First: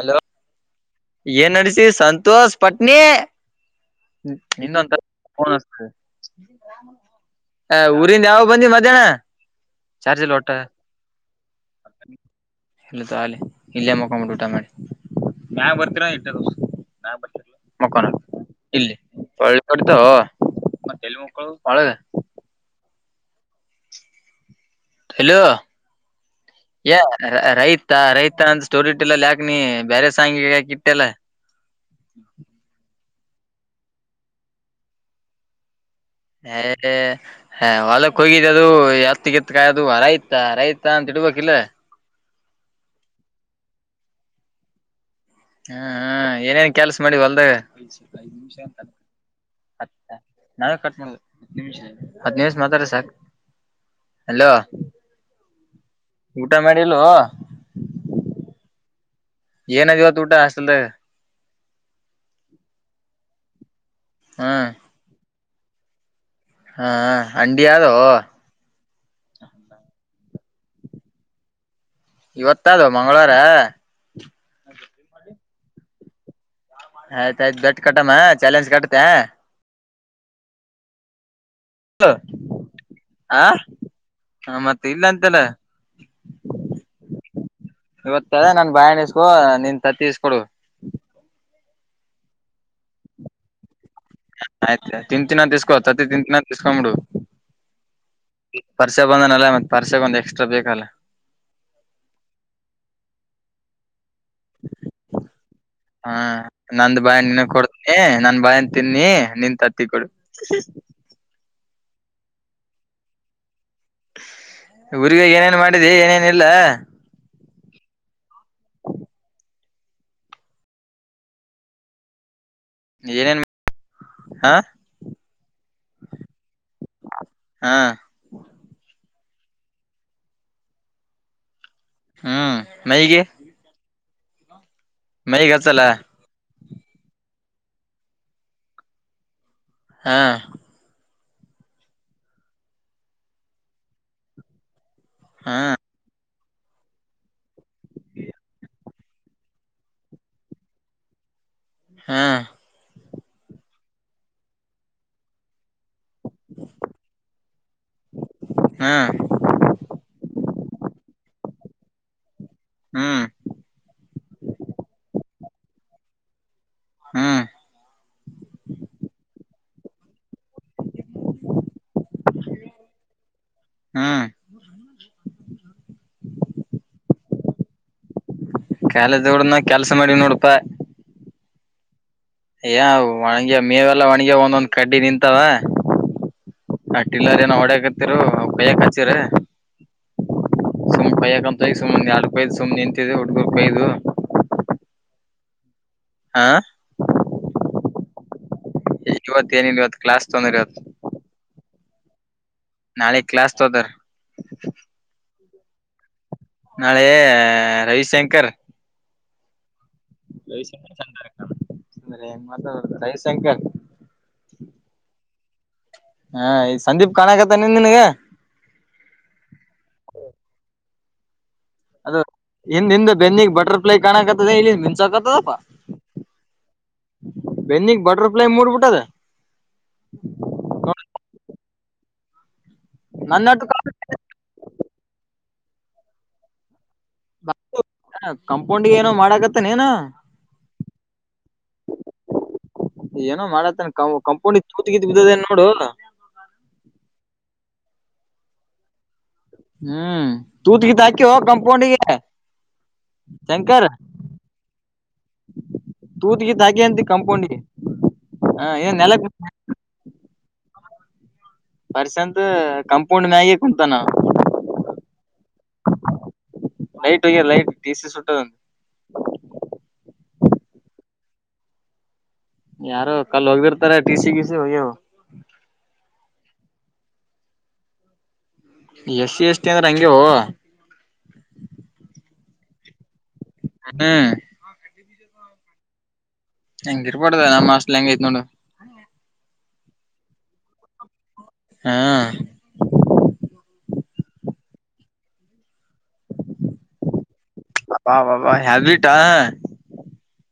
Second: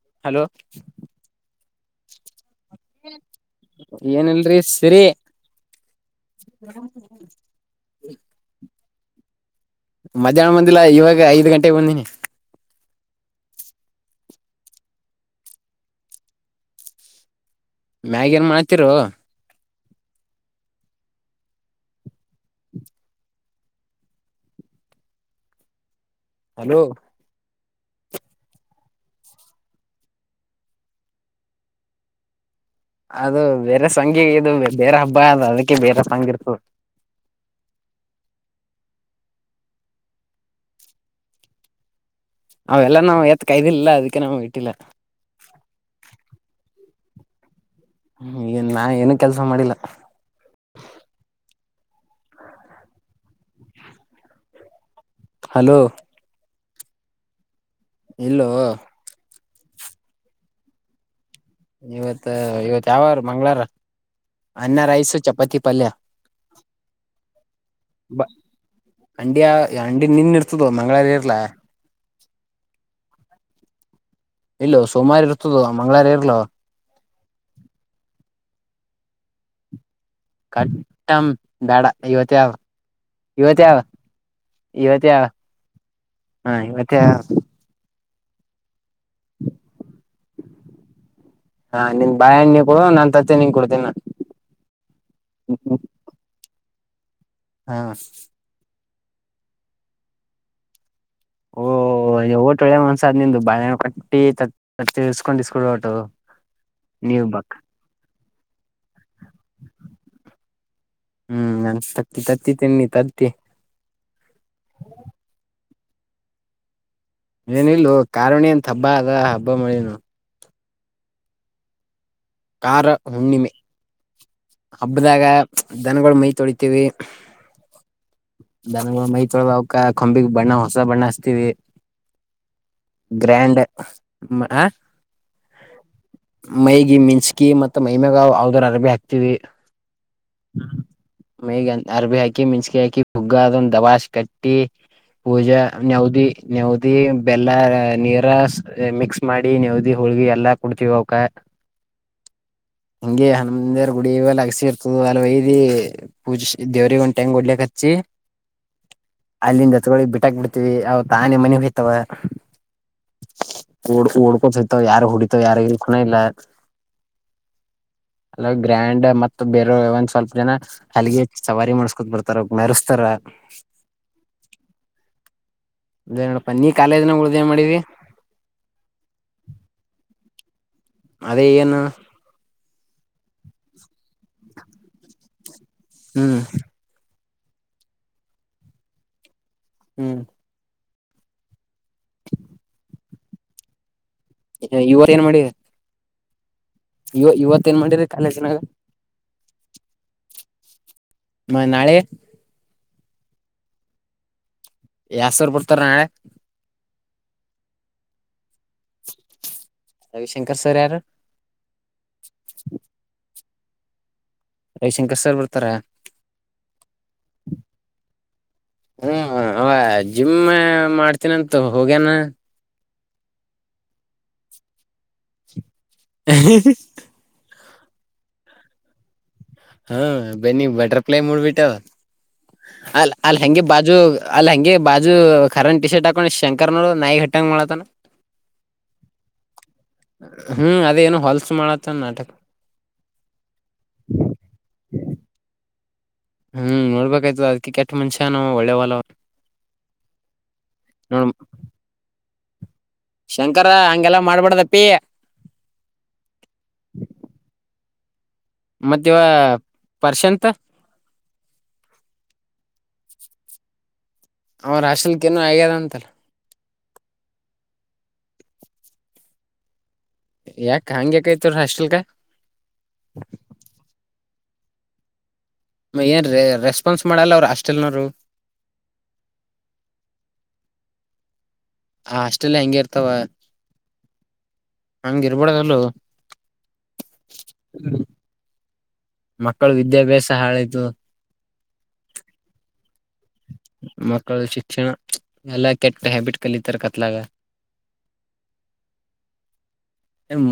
ಅಲ್ಲ ಹಲೋ ಏನ್ ನಡಸಿ ಸಂತೋಷ್ ಪಟ್ನಿ ಏನಲ್ರಿ ಇನ್ನೊಂತ ಸರಿ ನ್ತ [inaudible] ಅ ಊರಿಂದ ಯಾವ ಬಂದಿ ಮಧ್ಯಾಹ್ನ ಚಾರ್ಜ್ ಇಲ್ಲ ಒಟ್ಟ ಮಧ್ಯಾಹ್ನ ಬಂದಿಲ್ಲ ಇವಾಗ ಐದ್ ಗಂಟೆಗೆಗ್ ಬಂದಿನಿ ಇಲ್ಲ ಅ ಇಲ್ಲೇ ಮಕೊ ಊಟ ಮಾಡಿ ಇಟ್ಟ ಮ ಮ್ಯಾಗ ಏನ್ ಮಾಡ್ತಿರು ಇಲ್ಲಿ [unintelligible] ತ ಮ ತೆಲು ಮಕ್ಕಳು ಪಳದ ಹಲೋ ಹಲೋ ಯ ರೈತಾ ರೈತನಂತ ಸ್ಟೋರಿ ಇಟ್ಟಲ್ಲಲ್ಲ ಯಾಕ ನೀ ಬೇರೆ ಸಾಾಯಂಗಿಗೆ ಯಾಕ ಇಟ್ಟೆಲ್ಲ ಅದು ಬೇರೆ ಸಂಗಿಗೆ ಇದು ಬೇರೆ ಹಬ್ಬ ಅ ಅದಕ್ಕೆ ಬೇರೆ ಸಂಂಗ್ ಇರ್ತ ಹ ಹೊಲಕ್ ಹೋಗಿದ್ದ ಅದು ಎತ್ತಗೆತ್ಕಾಯದು ಆರೈ್ತ ಆರೈತ ಅಂತ ಇಡ್ಬೇಕಿಲ್ಲ ಅವೆಲ್ಲ ನಾವು ಎತ್ ಕೈದಿಲ್ಲ ಅದಕ್ಕೆ ನಮ್ ಇಟ್ಟಿಲ್ಲ ಹ್ಮ ಹ್ಮ ಏನೇನ್ ಕೆಲ್ಸ ಮಾಡಿ ಅಲ್ದ ನಿಮ ಏನ್ ನಾ ಏನು ಕೆಲ್ಸ ಮಾಡಿಲ್ಲ ನಾವೇ ಕಟ್ ಹ ನಿಮಿಷ ಹತ್ತು ನಿಮಿಷ ಮಾತ್ರಾರೆ ಸರ್ [unintelligible] ಹಲೋ ಹಲೋ ಊಟ ಮಾಡಿಲ್ಲ ಇಲ್ಲ ಏನದವತ್ತು ಊಟ ಹಲ್ದ ಇವತ್ ಇವತ್ ಯಾವಾರ ಮಂಗ್ಗಳಾರ ಹ್ಮ್ ಅನ್ನ ರಐಸು ಚಪಾತಿ ಪಲ್ಯ ಹಾ ಅಂಡಿ ಯದೋ ಹಂಡಿಯ ಹಂಡಿ ನೆನ್ನೆ ಇರ್ತದ ಮಂಗಳವಾರ ಇರಲ್ಲ ಇವತ್ತ ಅದು ಮಂಗಳವಾರ ಇಲ್ಲ ಸೋಮವಾರ ಇರ್ತದ ಮಂಗಳವಾರ ಇರಲ್ಲ ಆಯ್ತಾಯ್ತ ಬೆಟ್ ಕಟ್ಟಮ್ಮ ಚಾಲೆಂಜ್ ಕಟ್ಟತೆೆ ಕಟ್ ಕಾಟಮ್ ಬೇಡ ಇವತೆ ಯಾವ ಇವತೆ ಆ ಯಾವ ಮತ್ ಇಲ್ಲ ಇವತೆ ಯಾವ ಅಂತಲ್ಲ ಹಾ ಇವತ್ತೆ ಇವತ್ತ ಅದ ನನ್ ಬಾಯಣ್ಣ ಇಸ್ಕೊ ನಿನ್ ತತ್ತಿ ಇಸ್ಕೊಡು ಹಾ ನಿನ್ ಬಾಳೆಹಣ್ಣಿ ನಿನ್ ಕೊಡು ನಾನ್ ತತ್ತಿ ನೀನ್ ಕೊಡ್ತೇನಾ ಆಯ್ತ ತಿಂತೀನಿ ಅಂತ ಈಸ್ಕೊ ತತ್ತಿತಿಂತೀನಿ ಅಂತ ಈಸ್ಕೊಬಿಡು ಹಾ ಪರ್ಸೆ ಬಂದನಲ್ಲ ಮತ್ತೆ ಪರ್ಸೆೆಗೆ ಒಂದು ಎಕ್ಸ್ಟ್ರಾ ಬೇಕಲ್ಲ ಅಯ್ಯೋ ಒಳ್ಳೆ ಮನುಸ ನಿಂದು ಬಾಳೆಹಣ್ಣು ಕೊಟ್ಟಿ ಕೊಟ್ಟಿ ತತ್ತಿ ಈಸ್ಕೊಂಡು ಈಸ್ಕೊಂಡು ಹಾ ನಂದ್ ಬಾಳೆಹಣ್ಣು ನಿನಗೆ ಕೊಡ್ತೀನಿ ನನ್ ಬಾಳೆಹಣ್ಣು ತಿನ್ನಿ ನಿನ್ ತತ್ತಿಕೊಡು [inaudible] ಹ್ಮ್ ನನ್ ತತ್ತಿ ತಿನ್ನಿ ನೀ ತತ್ತಿ ಊರಿಗೆ ಹೋಗಿ ಏನೇನ್ ಮಾಡಿದಿ ಏನೇನು ಇಲ್ಲ ಏನಿಲ್ವೋ ಕಾರುಣಿ ಅಂತ ಹಬ್ಬ ಅದ ಹಬ್ಬಮಾಡೀನಿ ನೋಡು ಕಾರ ಏನೇನ್ ಹುಣ್ಣಿಮೆ ಹಾ ಹಬ್ಬದಾಗ ದನಗಳು ಮೈ ತೊಳಿತೀವಿ ಹಾ ದನಗಳ ಮೈತೊಳೆದು ಆವ್ಕ್ ಕೊಂಬಿಗೆ ಬಣ್ಣ ಹೊಸ ಬಣ್ಣ ಹಚ್ಚಿತೀವಿ ಹ್ಮ್ ಮೈಗೆ ಗ್ರ್ಯಾಂಡ್ ಹ ಮೈಗೆ ಹಚ್ಚಲ್ಲ ಮೈಯಿಗೆ ಮಿಚ್ಚಿಕಿ ಮತ್ತ ಮೈಮೇಗ ಅವದ್ರ ಅರಬಿ ಹಾಕ್ತವಿ ಹಾ ಹ ಮೈಗಿ ಅರಬಿ ಹಾಕಿ ಮೆಣಸಕಿ ಹಾಕಿ ಹುಗ್ಗ ಅದೊಂದು ದಾಬಸಿ ಕಟ್ಟಿ ಟ್ಟಿ ಹಾ ಪೂಜಾ ನೇವುದಿ ನೆವುದಿ ಬೆಲ್ಲ ನೀರ ಮಿಕ್ಸ್ ಮಾಡಿ ನೆವುದಿ ಹುಳ್ಗಿ ಎಲ್ಲಾ ಕುಡ್ತಿವಿ ಅವಕ್ಕ ಹಾ ಹಂಗೆ ಗುಡಿ ಇವ ಲಗಸಿ ಇರ್ತದ ಅಲ್ಲಿ ಹೊಯ್ದ ಪೂಜೆ ದೇವ್ರಿಗೆ ಒಂದ್ ಗಡ್ಲಕ್ಕೆ ಹಚ್ಚಿ ಹಾ ಅಲ್ಲಿಂದ ಎತ್ತಿಕೊಂಡು ಬಿಟ್ಟಾಕ್ ಬಿಡ್ತಿವಿ ಅವ ತಾನೇ ಮನೆಗೆ ಹೋಯ್ತವ ಹ್ಮ್ ಓಡ್ ಓಡ್ಕೋ ಸತವ ಯಾರ ಹೊಡಿತವ ಯಾರ ಇಲ್ [unintelligible] ಹ್ಮ್ ಲಾಗ್ ಗ್ರ್ಯಾಂಡ್ ಮತ್ ಬೇರೆ ಒಂದ್ ಸ್ವಲ್ಪ ಜನ ಹಲ್ಲಿಗೆ ಸವಾರಿ ಮಾಡಸ್ಕೊತ್ ಬರ್ತಾರ ಮೆರೀಸ್ತಾರ ಹ್ಮ್ [inaudible] ಅದೇ ನೋಡಪ್ಪ ನೀ ಕಾಲೇಜನಾಗ ಉಳ್ದೇ ಏನ್ ಮಾಡೀನಿ ಕಾಲೇಜ್ನಾಗ ಉಳಿದು ನಾನ್ ಕೆಲ್ಸ ಮಾಡಿನೀ ನೋಡಪ್ಪ ಅದೇ ಏನು ಏ ಒಣಗ ಮೇವೆಲ್ಲಾ ಒಣಿಗ ಒಂದೊಂದ್ ಕಡ್ಡಿ ನಿಂತಾವ ಹ್ಮ ಆ ಟಿಲ್ಲರ್ ಏನೋ ಓಡಕತ್ತರ ಬಯಕ್ ಹಚ್ಚರ ಹ್ಮ್ ಸುಮ್ ಪೈಯಕ ಅಂತ ಈ ಸುಮ್ಮನೆ ಆಡುಪೈು ಸುಮ್ನೆ ನಿಂತಿದ್ದು ಹುಡ್ಗುರು [inaudible] ಕೈು ಇವಗ್ ಏನ್ ಮಾಡಿಯೆ ಹಾ ಇವ ಇವತ್ ಏನ್ ಮಾಡಿರಿ ಕಾಲೇಜಿನಾಗ ಇವತ್ ಏನಿಲ್ ಇವತ್ತು ಕ್ಲಾಸ್ ತೊಂದೆ ಇವತ್ ಮ ನಾಳೆ ನಾಳೆ ಕ್ಲಾಸ್ ತೋಕೊತಾರೆ ಯಸ್ರ್ ಬಿಡ್ತಾರ ನಾಳೆ ರವಿಶಂಕರ್ [inaudible] ಸರ್ ರವಿಶಂಕರ್ ಯಾರು ಚಂದಂದ್ರ [inaudible] ಹೆಂಗ್ ಮಾತ ರವಿಶಂಕರ್ ರವಿಶಂಕರ್ ಸರ್ ಬರ್ತಾರ ಹಾ ಈ ಸಂದೀಪ್ ಕಾಣಕತ್ತೈ ನಿನ್ಗ ಹ್ಮ್ ಅವ ಜಿಮ್ ಮಾಡ್ತೀನಂತು ಹೋಗ್ಯನ ಹಿಂದ ಹಿಂದ್ ಬೆನ್ನಿಗ್ ಬಟರ್ ಫ್ಲೈ ಕಾಣಕತ್ತದ ಇಲ್ಲಿಂದ ಮಿಂಚಾಕತದಲಪ್ಪ ಹ್ ಹಿ ಹು [inaudible] ಬೆನ್ನಿಗ್ ಬಟರ್ ಫ್ಲೈ ಮೂಡ್ಬುಟದ ಹಾ ಬೆನ್ನಿಗ್ ಬಟರ್ ಪೈ ಮೂಡ್ಬಿಟ್ಟವ ಅಲ್ ಅಲ್ಲಿ ಹೆಂಗೆ ನನ್ನಟ್ಟು ಬಾಜು ಅಲ್ಲಿ ಹೆಂಗೆ ಬಾಜು ಕರನ್ ಟೀ ಶರ್ಟ್ ಹಾಕೊಂಡು ಶಂಕರ್ನೋ ನಾಯಿ ಹಟ್ ಟಂಗ್ ಮಾಡತನ ಕಂಪೌಂಡಿಗೆ ಏನೋ ಮಾಡಾಕತ್ತನ್ ಏನ ಹ್ಮ್ ಅದೇನು ಹೊಲ್ಸ್ ಮಾಡತ್ತನ ನಾಟಕ ಏನೋ ಮಾಡತ್ತನ್ ಕ ಕಾಂಪೌಂಡ್ ತೂತ್ ಗಿದ್ ಬಿದ್ದೇದೆನ್ ನೋಡು ಹ್ಮ್ ನೋಡ್ಬೇಕಾಯ್ತು ಅದ ಕೆಟ್ ಮನಷ್ಯನವ ಒಳ್ಳೆೇ ಒಲ ಹ್ಮ್ ತೂತ್ ಗಿತ್ ಹಾಕಿವೊ ನೋಡ್ ಕಂಪೌಂಡ್ಗೆ ಶಂಕರ ಹಂಗೆಲ್ಲಾ ಮಾಡ್ಬಾಡ್ದಪ್ಪಿ. ತೂತ್ ಗಿತ್ [inaudible] ಕಾಂಪೌಂಡಿ ಮತ್ತೆ ಇವಾಗ ಪರ್ಸೆಂತ್ ಪರ್ಷಂತು ಕಂಪೌಂಡ್ ಮ್ಯಾಗೆ ಕುಂತಾನ ಅವ [inaudible] ಅವ್ರ ರಾ್ರಲ್ ಏನು ಆಗ್ಯದ ಅಂತಲ್ಲ [inaudible] ಲೈಟ್ಗ ಲೈಟ್ ಟಿಸಿ ಸುಟ್ಟ ಯಾಕ್ ಹಂಗ್ಯಾಕ ಆತೈ ರ ಹಾಸ್ಟೆಲ್ಗ ಯಾರು ಕಲ್ ಹೋಗಿರ್ತಾರೆ ಟಿ ಸಿ ಗಿ ಸಿ ಹೋಗ್ಯವು ಏನ್ ರ ರೆಸ್ಪಾನ್ಸ್ ಮಾಡೋಲ್ಲ ಅವ್ರು ಹಾಸ್ಟಲ್ನವ್ರು ಎಸ್ ಸಿ ಎಸ್ ಟಿ ಅಂದ್ರೆ ಹಂಗೆವು ಆ ಹಾಸ್ಟೆಲ್ ಹಂಗೆ ಇರ್ತವೊ [unintelligible] ಹಂಗ್ ಇರ್ಬದಲ್ಲು ಹೆಂಗ ಇರ್ಬಡ್ದ್ ನಮ್ಮ ಹಾಸ್ಟ್ಲ ಹೆಂಗೈತ್ ನೋಡು ಮಕ್ಕಳು ವಿದ್ಯಾಭ್ಯಾಸ ಹಾಳಾಯಿತು ಹಾ [unintelligible] ಮಕ್ಕಳು ಶಿಕ್ಷಣ ಎಲ್ಲ ಕೆಟ್ಟ ಹ್ಯಾಬಿಟ್ ಕಲಿತಾರ ಕತ್ಲಾಗ ಅಬ ಅಬ್ಬ ಹ್ಯಾಬಿಟಾ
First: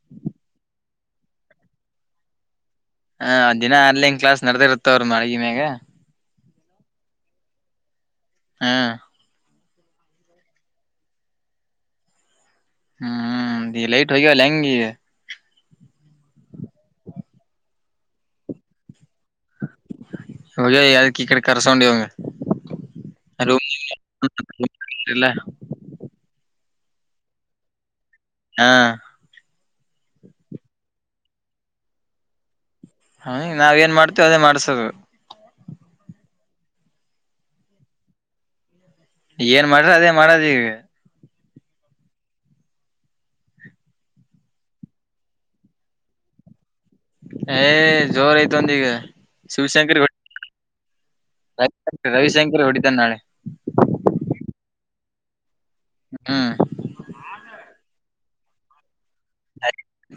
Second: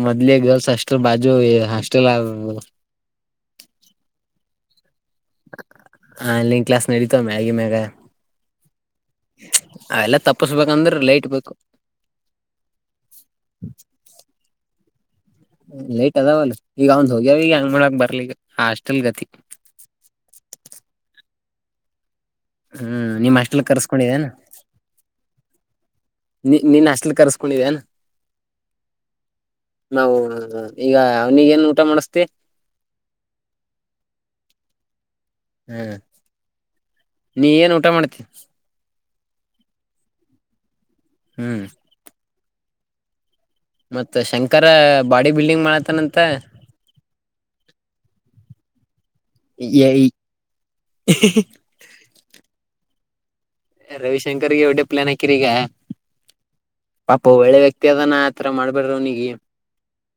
ಮೊದಲಿ ಗರ್ಲ್ಸ್ ಅಷ್ಟ್ ಬಾಜು ಹಾಸ್ಟೆಲ್ ಆ ಹ ಅ ದಿನ ಆನ್ಲೈನ್ ಕ್ಲಾಸ್ ನಡೆದಿರುತ್ತ ಅವ್ರು ಮನೆನ್ಯಾಗ. Online class ನಡಿತವ್ ಮ್ಯಗನ್ಯಾಗ. ಹಾ ಅವ ಎಲ್ಲಾ ತಪ್ಪಸ್ಬೇಕಂದ್ರೆ ಲೈಟ್ ಬೇಕು. ಹ್ಮ್ ದಿ ಲೈಟ್ ಹೋಗ್ಯಾವ ಲಂಗಿ. ಲೇಟ್ ಅದಾವಲ್ಲ ಈಗ ಅವಂದ್ ಹೋಗ್ಯಾವ ಈಗ ಹೆಂಗ ಮಾಡಕ್ ಬರ್ಲಿ ಈಗ ಹಾಸ್ಟೆಲ್ ಗತಿ. ಹೊಯ್ ಯದಕ್ಕೆ ಈ ಕಡೆ ಕರಸೊಂಡಿವ್. ಹ್ಮ್ ನಿಮ್ ಹಾಸ್ಟೆಲ್ಲ ಕರ್ಸ್ಕೊಂಡಿದ್ದೇನ. ಇಲ್ಲ. ನೀ ನೀನ್ ಹಾಸ್ಟೆಲ್ ಕರ್ಸ್ಕೊಂಡಿದ್ದೇನಾ. ಹಾ ನಾವವು ಈಗ ಅವನಿಗ ಏನ್ ಊಟ ಮಾಡಿಸ್ತೀ. ಹ ನಾವ ಏನ್ ಮಾಡ್ತೇವ ಅದೇ ಮಾಡಸದು. ಹ್ಮ ನೀ ಏನ್ ಊಟ ಮಾಡ್ತೀ. ಏನ್ ಮಾಡ್ರಿ ಅದೇ ಮಾಡದ ಈಗ. ಹ್ಮ್ ಮತ್ತ ಶಂಕರ ಬಾಡಿ ಬಿಲ್ಡಿಂಗ್ ಮಾಡತ್ತನಂತ. ಏ ಜೋರ್ ಐತ ಒಂದ ಈಗ. ಶಿವಶಂಕರ್ ಎ ರವಿಶಂಕರ್ ಹೊಡಿತಾನ ನಾಳೆ. ರವಿಶಂಕರ್ಗೆ ಎಏಡೆ ಪ್ಲಾನ್ ಹಾಕಿರಿ ಈಗ. ಹಾ ಪಾಪ ಒಳ್ಳೆ ವ್ಯಕ್ತಿ ಅದಾನ ಆತರ ಮಾಡ್ಬಿಡ್ರರು ಅವನಿಗೆ. ಆ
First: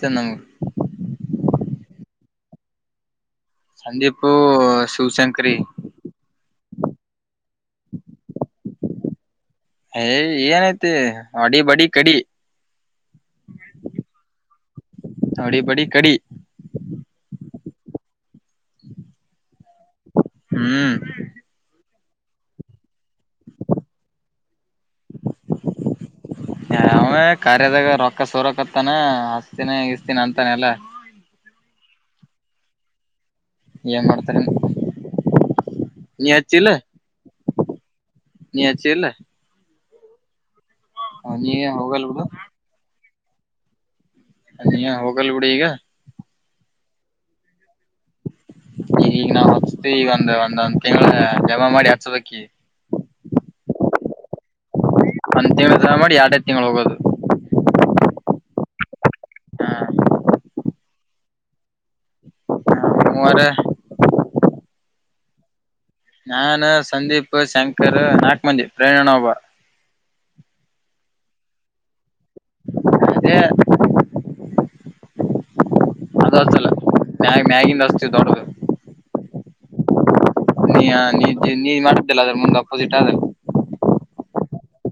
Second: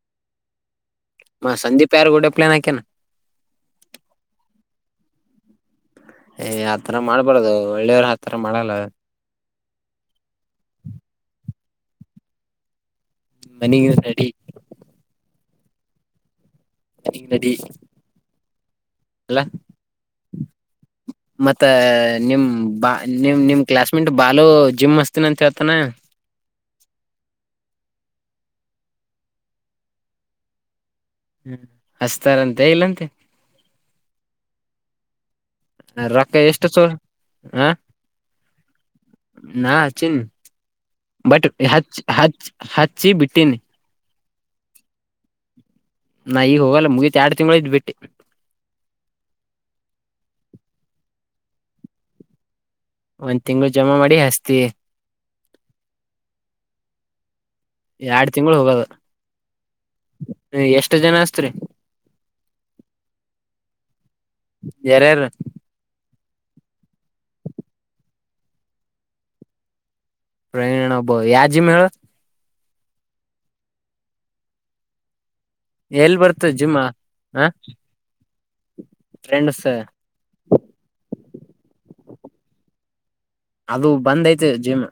ಚ ನಮ ಮ ಸಂದೀಪ್ ಯಾರಗೂಡೆ ಪ್ಲಾನ್ ಆಕ್ಯಾನ. ಸಂದೀಪು ಶಿವಶಂಕರಿ. ಏ್ ಆತರ ಮಾಡ್ಬಾರದು ಒಳ್ಳೆಯವರು ಆತರ ಮಾಡಲ್ಲ. ಏಯ್ ಏನೈತಿ ವಡಿ ಬಡಿ ಕಡಿ. ಮನಿಗ ನಡಿ. ವಡಿ ಬಡಿ ಕಡಿ. [unintelligible] ಗ ನಡಿ ಅಲ್ಲ ಹ್ಮ್ ಮತ್ತ ನಿಮ್ ಬಾ ನಿಮ್ ನಿಮ್ ಕ್ಲಾಸ್ಮೆಂಟ್ ಬಾಲು ಜಿಮ್ ಮಸ್ತನ ಅಂತ ಹೇಳ್ತಾನ. ಅವೇ ಕಾರ್ಯಾದಾಗ ರೊಕ್ಕ ಸೊರಕತ್ತಾನ ಹಸ್ತೀನಿ ಇಸ್ತೀನಿ ಅಂತಾನ ಎಲ್ಲಾ. ಹ್ಮ್ ಹಸ್ತಾರಂತೆ ಇಲ್ಲಂತೆ. ಏನ್ ಮಾಡ್ತಾರೆ. ರೊಕ್ಕ ನೀಯಚಿಲ್ಲ ಎಷ್ಟು ಸೋ ಹ ನೀಯಚಿಲ್ಲ. ನಾ ಹಚ್ಚಿನಿ ಬಟ್ ನೀ ಹಚ್ ಹೋಗಲ್ ಬಿಡು ಹಚ್ ಹಚ್ಚಿ ಬಿಟ್ಟೀನಿ. ಅದ ಈ ಹೋಗಲ್ ಗುಡಿ ಈಗ. ನಾ ಈಗ ಹೋಗಲ್ಲ ಮುಗಿತತ್ ಎರಡು ತಿಂಳ ಇದ್ ಬಿಟ್ಟಿ. ಈ ಈಗ ನಾವು ಹಚ್ತಿೀವಿ ಈಗ ಒಂದ್ ಒಂದ್ ಒಂದ್ ತಿಂಗಳ ಜಮಾ ಮಾಡಿ ಹಚ್ಚದಕಿ ಒಂದ್ ತಿಂಗಗಳು ಜಮಾ ಮಾಡಿ ಹಸ್ತಿ. ಅ ತಿಂ ಮಾಡಿ ಎರಡ ತಿಂಗಳು ಹೋಗೋದು. ಎರಡ್ ತಿಂಗಳು ಹೋಗದು ಹ ಎಷ್ಟ ಜನ ಅಸ್ತ್ರಿ. ಹೂವರ್. ಯಾರ ಯಾರ. ನಾನ್ ಸಂದೀಪ್ ಶಂಕರ್ ನಾಲ್ಕು ಮಂದಿ ಪ್ರೇರಣಾ ಒಬ. ಪ್ರೇರಣಾ ಒಬಾವ್ ಯಾ ಜಿಮ ಹೇಳ್. ಅದೇ. ಎಲ್ ಅದ ಬರ್ತ ಅತುಲ್ ಜಿಮ್ ಮ್ಯ ಮ್ಯಗಿಂದ ಆಸ್ತಿ ದೊಡದು. ಟ್ರೆಂಡ್ಸ್ ನೀ ನೀ ಮಾಡ್ತಲ್ಲ ಅದ್ರ ಮುಂದ್ ಅಪೋಸಿಟ್ ಆದ. ಅದು ಬಂದ್ ಐತೆ ಜಿಮ್.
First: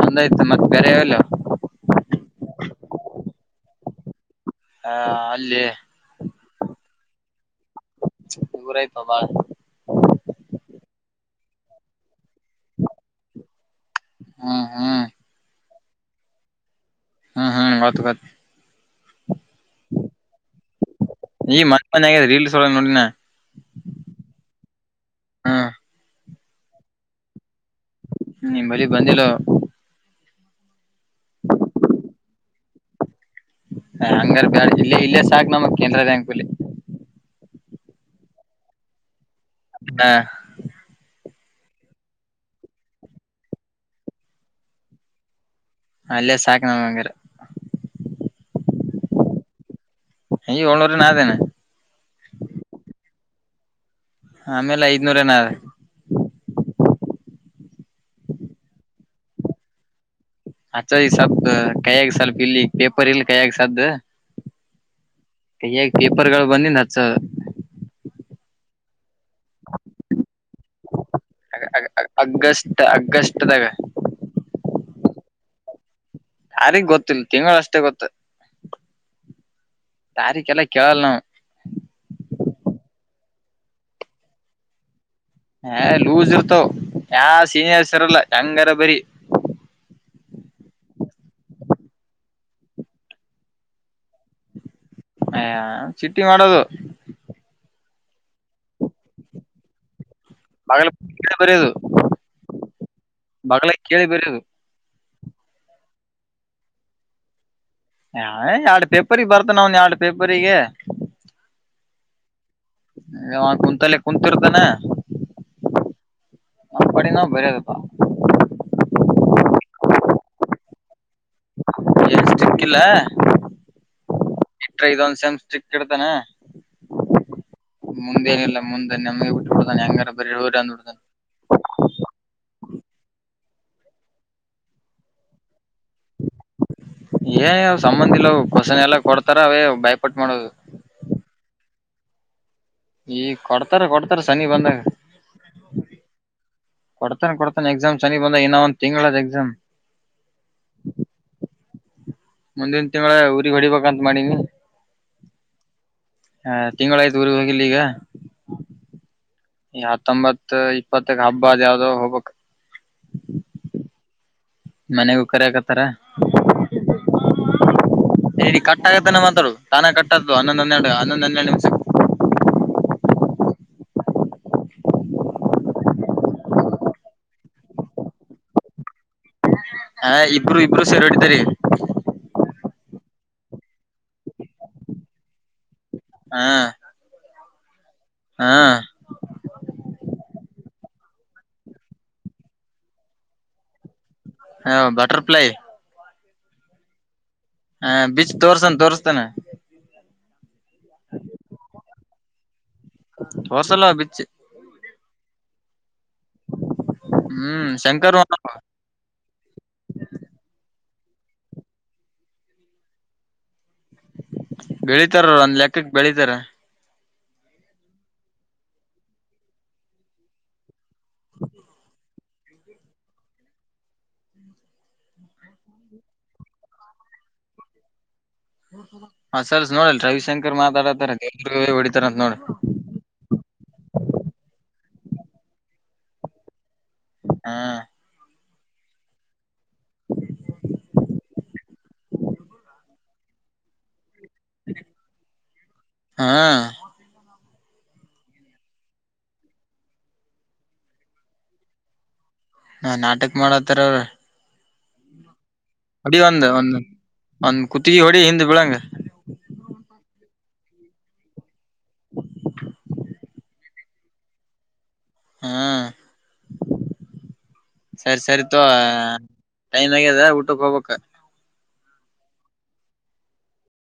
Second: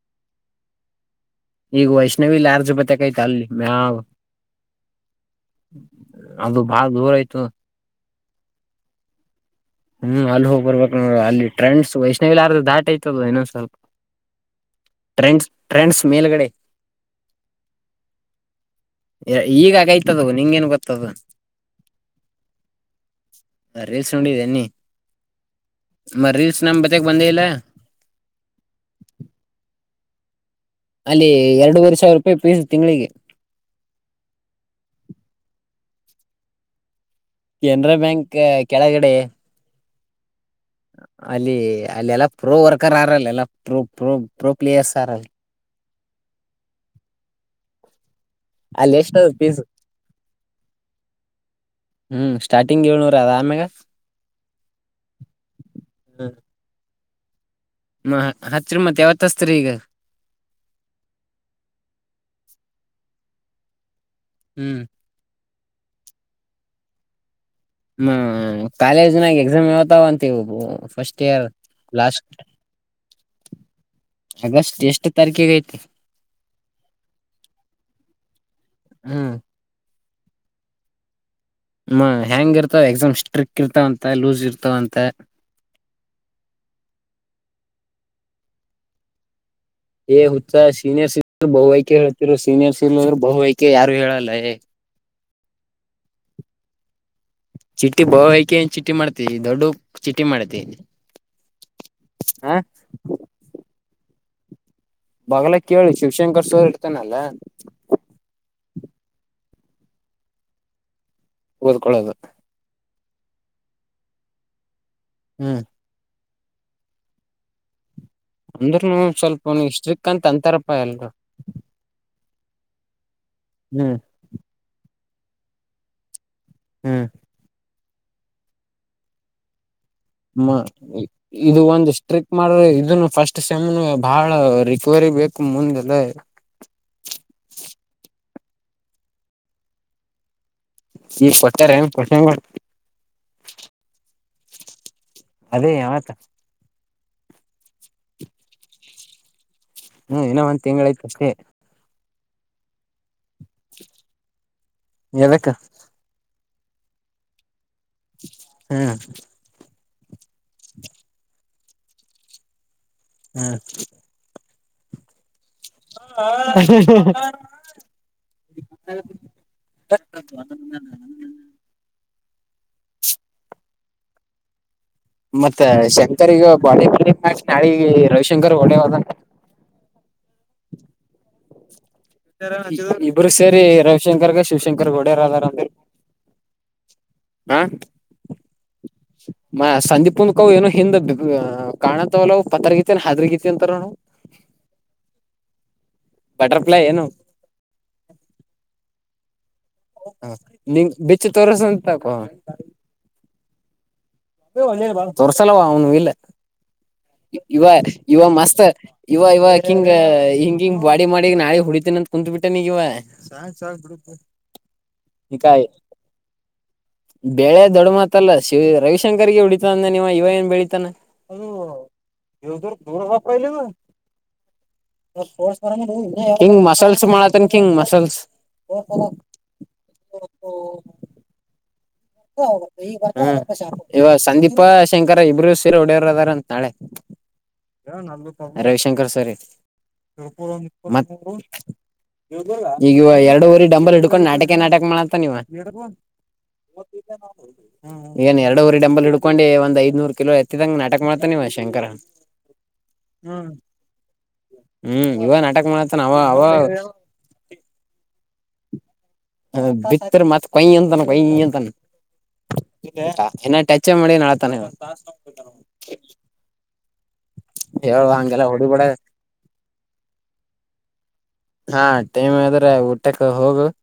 ಒಂದ ಆಯ್ತಾ ಮತ್ತ ಬ್ಯಾರೆಯಲ್ಲವ. ಈಗ ವೈಷ್ಣವಿ ಲಾರ್ಜ್ ಬತೆ ಕೈತ ಅಲ್ಲಿ ಮ್ಯಾಗ. ಹಾ ಅಲ್ಲೇ. ಅದು ಬಾಳ ದೂರ ಆಯ್ತುದು. ದೂರ ಆಯ್ತುದು ಬಾಳ ಹ್ಮ್ ಅಲ್ಲಿ ಹೋಗ್ ಬರ್ಬೇಕ ನೋಡ ಅಲ್ಲಿ ಟ್ರೆಂಡ್ ವೈಷ್ಣವಿ ಲಾಡ್ಜ್ ದಾಟಿ ಐತಿ ಆದ ಇನ್ನೊಂದ ಸ್ವಲ್ಪ. ಹ್ಮ್ ಹ್ಮ್ ಟ್ರೆಂಡ್ಸ್ ಟ್ರೆಂಡಸ್ ಮೇಲ್ಗಡೆ ಹ್ಮ್ ಹ್ಮ್ ಗೊತ್ತ ಗೊತ್ತ ಈಗ ಆಗೈತಿ ಅದು ನಿಂಗ ಏನ್ ಗೊತ್ತದ. ಈ ಮನ್ನೀ ಮನ್ನಿ ಆಗ್ಯದ ರೀಲ್ಸ್ ವೋಲಗ ನೋಡಿನ ನಾ ರೀಲ್ಸ್ ನೋಡಿದ್ದೇನ ನೀ ಹ್ಮ್ ಮ ರೀಲ್ಸ್ ನಮ ಬಳಿ ಬಂದೇ ಇಲ್ಲ. ಹೂ ನಿಮ್ಮ ಬಳ್ಳಿಗ ಬಂದಿಲ್ಲ ಅವ ಅಲ್ಲಿ ಎರಡೂವರೆ ಸಾವಿರ ರೂಪಾಯಿ ಪೀಸ್ ತಿಂಗಳಿಗೆ ಹ ಹಂಗರ್ ಬ್ಯಾಡ್ ಇಲ್ಲೇ ಇಲ್ಲೇ ಸಾಕ್ ನಮ ಕೆನರಾ ಬ್ಯಾಂಕ್ ಬಲ್ಲಿ ಕೆನರಾ ಬ್ಯಾಂಕ್ ಕೆಳಗಡೆ. ಹಾ ಅಲ್ಲಿ ಅಲ್ಲೆಲ್ಲಾ ಪ್ರೋ ವರ್ಕರ್ ಹಾರ ಅಲ್ಲಿ ಎಲ್ಲಾ ಪ್ರೋ ಪ್ರೋ ಪ್ರೋ ಪ್ಲೇಯರ್ಸ್ ಹಾರಲ್ಲಿ ಅಲ್ಲೇ ಸಾಕ ನಂಗ್ ಹಂಗೀರ್. ಅಲ್ಲಿ ಎಷ್ಟದ ಪೀಸು. ಈ ಏಳ್ನೂರನ ಆದೇನ ಹ್ಮ್ ಸ್ಟಾರ್ಟಿಂಗ್ ಏಳ್ನರುದ ಆದ ಆಮ್ಯಾಗ. ಆಮೇಲೆ ಐದ್ನೂರೆನಾ ಅದ. ಹಚ್ರಿ ಮತ್ತ ಯಾವತ್ತ ಹಚ್ತೀರಿ ಈಗ. ಹಚ್ಚಾದು ಈಗ ಸದ್ದು ಕೈಯಾಗ ಸ್ವಲ್ಪ್ ಇಲ್ಲಿ ಪೇಪರ್ ಇಲ್ಲಿ ಕೈಯಾಗ ಸದ್ದು. ಹ್ಮ್ ಕೈಯಾಗ ಪೇಪರ್ಗಳು ಬನ್ನಿನ ಹಚ್ಚದು. ಹ್ಮ ಕಾಲೇಜ್ ನಾಗ ಎಕ್ಸಾ ಮ ಯಾವತ್ತು ಅವಾಅಂತ ಫರ್ಸ್ಟ್ ಇಯರ್ ಲಾಸ್ಟ್. ಅಗ್ಗಸ್ಟ್ ಅಗ್ಗಸ್ಟ್ದಾಗ ಆಗಸ್ಟ್ ಎಷ್ಟು ತಾರೀಕಿಗೆ ಐತಿ ತಾರೀಕ ಗೊತ್ತಿಲ್ಲ ತಿಂಗಳುಷ್ಟೇ ಗೊತ್ತು ಹ್ಮ್ ತಾರೀಕ ಎಲ್ಲಾ ಕೇಳಲ್ಲ ನಾವು. ಹ್ಮ ಹೆಂಗ್ ಇರ್ತಾವ ಎಕ್ಸಾಮ್ ಸ್ಟ್ರಿಕ್ ಇರ್ತಾವಂತ ಲೂಸ್ ಇರ್ತಾವಂತ. ಹ ಲೂಸ್ ಇರ್ತಾವ ಯಾವ ಸೀನಿಯರ್ಸ್ ಇರಲ್ಲ ಹೆಂಗಾರ ಬರಿ ಏ ಹುಚ್ಚು ಸೀನಿಯರ್ ಇದುರಾ ಬಹು ಆಯ್ಕೆ ಹೇಳ್ತಿರು ಸೀನಿಯರ್ ಇಲ್ಲಾ ಹೋದೋರು ಬಹು ಆಯ್ಕೆ ಯಾರು ಹೇಳಲ್ಲ ಏ. ಅಯ ಚಿಟಿ ಮಾಡೋದು. ಚಿಟ್ಟಿ ಬಹುಆಯ್ಕೆ ಏನ್ ಚಿಟ್ಟಿ ಮಾಡ್ತವಿ ದೊಡ್ಡುವ. ಚಿಟಿ ಮಾಡ್ತಿ. ಬಗಲ ಕೇಳ ಬರೆಯದು ಹಾ ಬಗಲಾಗ್ ಕೇಳಿ ಬರೆಯೋದು ಬಗ್ಲ ಕೇಳಿ ಶಿವಶಂಕರ್ ಸರ್ ಇರ್ತೇನಲ್ಲ ಹ ಎರಡ್ ಪೇಪರ್ ಬರ್ತ ನ ಅವನ್ ಎರಡ್ ಪೇಪರ್ರಿಗೆ ಓದ್ಕೊಳ್ಳೋದು ಕುಂತಲ್ಲ ಕುಂತಿರ್ತಾನ ಹ್ಮ್ [inaudible] ಹ ಪಡಿಿನ ಬರದಪ್ಪಾ ಅಂದ್ರರುನು ಸ್ವಲ್ಪ ಸ್ಟ್ರಿಕ್ ಅಂತ ಅಂತಾರಪ್ಪಾ ಎಲ್ರು ಎಷ್ಟ [inaudible] ಕ್ಕಿಲ್ಲ ಹ್ಮ್ ಇಟ್ರೆ ಇದೊಂದ್ ಸೆಮ್ ಸ್ಟಿಕ್ ಇಡ್ತಾನ ಹ್ಮ್ ಮುಂದೇನಿಲ್ಲ ಮುಂದೆ ನಮ್ಗೆ ಬಿಟ್ಟಬಿಡತಾನೆ ಹೆಂಗಾರ ಬರೀ ಮ ಹೋಗ್ರಿ ಅಂದ್ಬಿಡ್ತಾನೆ ಎ ಇದು ಒಂದ್ ಸ್ಟ್ರಿಕ್ ಮಾಡ್ರೆ ಇದನ್ನು ಫಸ್ಟ್ ಸೆಮ್ ಬಹಳ ರಿಕವರಿ ಬೇಕು ಮುಂದೆಲ್ಲ ಏನ್ ಸಂಬಂಧ ಇಲ್ಲ ಅವು ಕ್ವಷನ್ ಎಲ್ಲ ಕೊಡ್ತಾರ ಅವೇ ಬಯಪಟ್ ಮಾಡೋದು ಈ ಕೊಟ್ಟಾರ ಏನ್ [inaudible] ಪಷ ಈ ಕೊಡ್ತಾರ ಕೊಡ್ತಾರ ಸನಿ ಬಂದಾಗ ಅದೇ ಯಾವತಾ ಕೊಡ್ತಾನ ಕೊಡ್ತಾನೆ ಎಕ್ಸಾಮ್ ಸನಿ ಬಂದ ಇನ್ನ ಒಂದ್ ತಿಂಗಳದ ಎಕ್ಸಾಮ್ ಹ್ಮ್ ಇನ್ನ ಒಂದ್ ತಿಂಗ್ಳ್ ಐತೆ ಅಷ್ಟೇ ಮುಂದಿನ್ ತಿಂಗ್ಲ ಊರಿಗ್ ಹೊಡಿಬೇಕಂತ್ ಮಾಡೀನಿ ಎದಕ್ಕ ಹ ತಿಂಗಳಾಯ್ತುಊರ್ಗ್ ಹೋಗಿಲ್ಲ ಈಗ ಹ್ಮ್ ಈ ಹತ್ತೊಂಬತ್ ಇಪ್ಪತ್ತಕ್ ಹಬ್ಬ ಅದ್ ಯಾವ್ದೋ ಹೋಗ್ಬೇಕ್ ಹ್ಮ್ ಮನೆಗೂ ಕರೆ ಕತರ ನಡಿ ಕಟ್ಟಾಗತ್ತಾನೆ ಮಾತು ತಾನ ಕಟ್ಟದು ಹನ್ನೊ ಹೆಡು ಹನ್ನೊ ಹನ್ನೆರಡು ನಿಮಿಷ [inaudible] ಮತ್ತ ಶಂಕರ್ ಈಗ ಬಾಡಿ ಬಿಂಗ್ [inaudible] ಕ್ ನಾಳಿಗ ರವಿಶಂಕರ್ ಹೊಡೆವದ ಹ ಇಬ್ಬರು ಇಬ್ರು ಸೇರೆ ಹೊಡಿದರಿ ಇಬ್ಬರು ಸೇರಿ ರವಿಶಂಕರ್ಗ ಶಿವಶಂಕರ್ ಗೋಡೆಯರ್ [inaudible] ಅದಾರಂದ್ರ ಹಾ ಹಾ ಹಾ [inaudible] ಮ ಸಂದೀಪ್ ಅಂದ್ಕವ್ ಏನ್ ಹಿಂದ್ ಕಾಣತ್ವಲವವು ಪತ್ರಗತಿನ್ ಹದ್ರಗತಿ [inaudible] ಅಂತಾರ ನ ಹಾ ಬಟರ್ಫ್ಲೈ ಬಟರ್ಫ್ಲೈ ಏನು ಹ ಬಿಚ್ ತೋರ್ಸನ್ ತೋರ್ಸ್ತಾನ [inaudible] ಹ ನಿಂಗ ಬೆಚ್ಚ ತೋರ್ಸಂತಕೋ [inaudible] ಹೊಸಲ್ಲ ಬಿಚ್ಚು ಂದ ತೋರ್ಸಲ್ಲವ ಅವನು ಇಲ್ಲ ಇವ ಹ್ಮ್ ಶಂಕರ್ ಇವ ಮಸ್ತ್ [inaudible] ಇವ ಇವ [inaudible] ಹಿಂಗ ಹಿಂಗಿಂಗ ಬಾಡಿ ಮಾಡಿ ನಾಳಗ್ ಹುಡಿತೀನಂತ ಕುತ್ ಬಿಟ್ ನೀಗ ಇವ ಹ ಸ ಬಿಡ [unintelligible] ಬೆಳೀತಾರರು ಒಂದ್ ಲೆಕ್ಕಕ್ ಬೆಳೀತಾರ ಬೆಳೆ ದೊಡ್ಡ ಮಾತಲ್ಲ ಶಿವ ರವೀಶ್ ಶಂಕರ್ಗೆ ಉಡಿತ ಅಂದ ನಿವ ಇವ ಏನ್ ಬೆಳಿತತಾನ ದವ ದೂ ದೂರ ವಪರ ಇಲ್ಲವ ಹಿಂಗ್ ಮಸಲ್ಸ್ ಮಾಡತ್ತನ್ ಹಿಂಗ್ ಮಸಲ್ಸ್ ಹ ಸಲ್ಸ್ ನೋಡಲ್ ರವಿಶಂಕರ್ ಮಾತಾಡತಾರ ದೇವರ್ಗ ಹೊಡಿತಾರ ಅಂತ ನೋಡ್ರಿ ಹ್ಮ ಇವ ಸಂದೀಪ ಶಂಕರ ಇಬ್ರು ಸೀರೆ ಹೊಡೆಯವರ ಅದಾರಂತ ನಾಳೆ ಹಾ ರವಿಶಂಕರ್ ಸರಿ ಈಗವ ಎರಡು ಊರಿ ಡಂಬಲ್ ಹಿಡ್ಕೊಂಡು ನಾಟಕ ನಾಟಕ ಮಾಡತ್ತ ನೀವ ಹಾ ಈಗನ್ ಎರಡು ಊರಿ ಡಂಬಲ್ ಹಡ್ಕೊಂಡು ಒಂದ್ ಐದನೂರ್ ಕಿಲೋ ಎತ್ತಿದಂಗ ನಾಟಕ ಮಾಡ್ತಾನ ನೀವ ಶಂಕರ ಹಾ ನಾಟಕ ಮಾಡತ್ತಾರ ಅವ್ರರು ಹ್ಮ್ ಇವಾಗ ನಾಟಕ ಮಾಡ ಅಡಿ ಒಂದ ಒಂದ ಒಂದ್ ಕತ್ಗಿ ಹೊಡಿ ಹಿಂದ್ ಬಿಳಂಗಗೆ ಬಿ ಮತ್ತ ಕೊಂತ ಕೊಂತಟ ಚಚ್ಚೆ ಮಾಡಿ ನಾಳತಾನೆ ಹಾ ಹೇಳ್ ಸರಿ ಹಂಗೆಲ್ಲ ಸರಿತೋ ಹೊಡಿಬೇಡ ಟೈಮ್ ಆಗ್ಯದ ಊಟಕ್ಕೆ ಹೋಗ್ಬೇಕಕ್ ಹಾ ಟೈಮ್ ಆದ್ರೆ ಊಟಕ್ಕೆ ಹೋಗು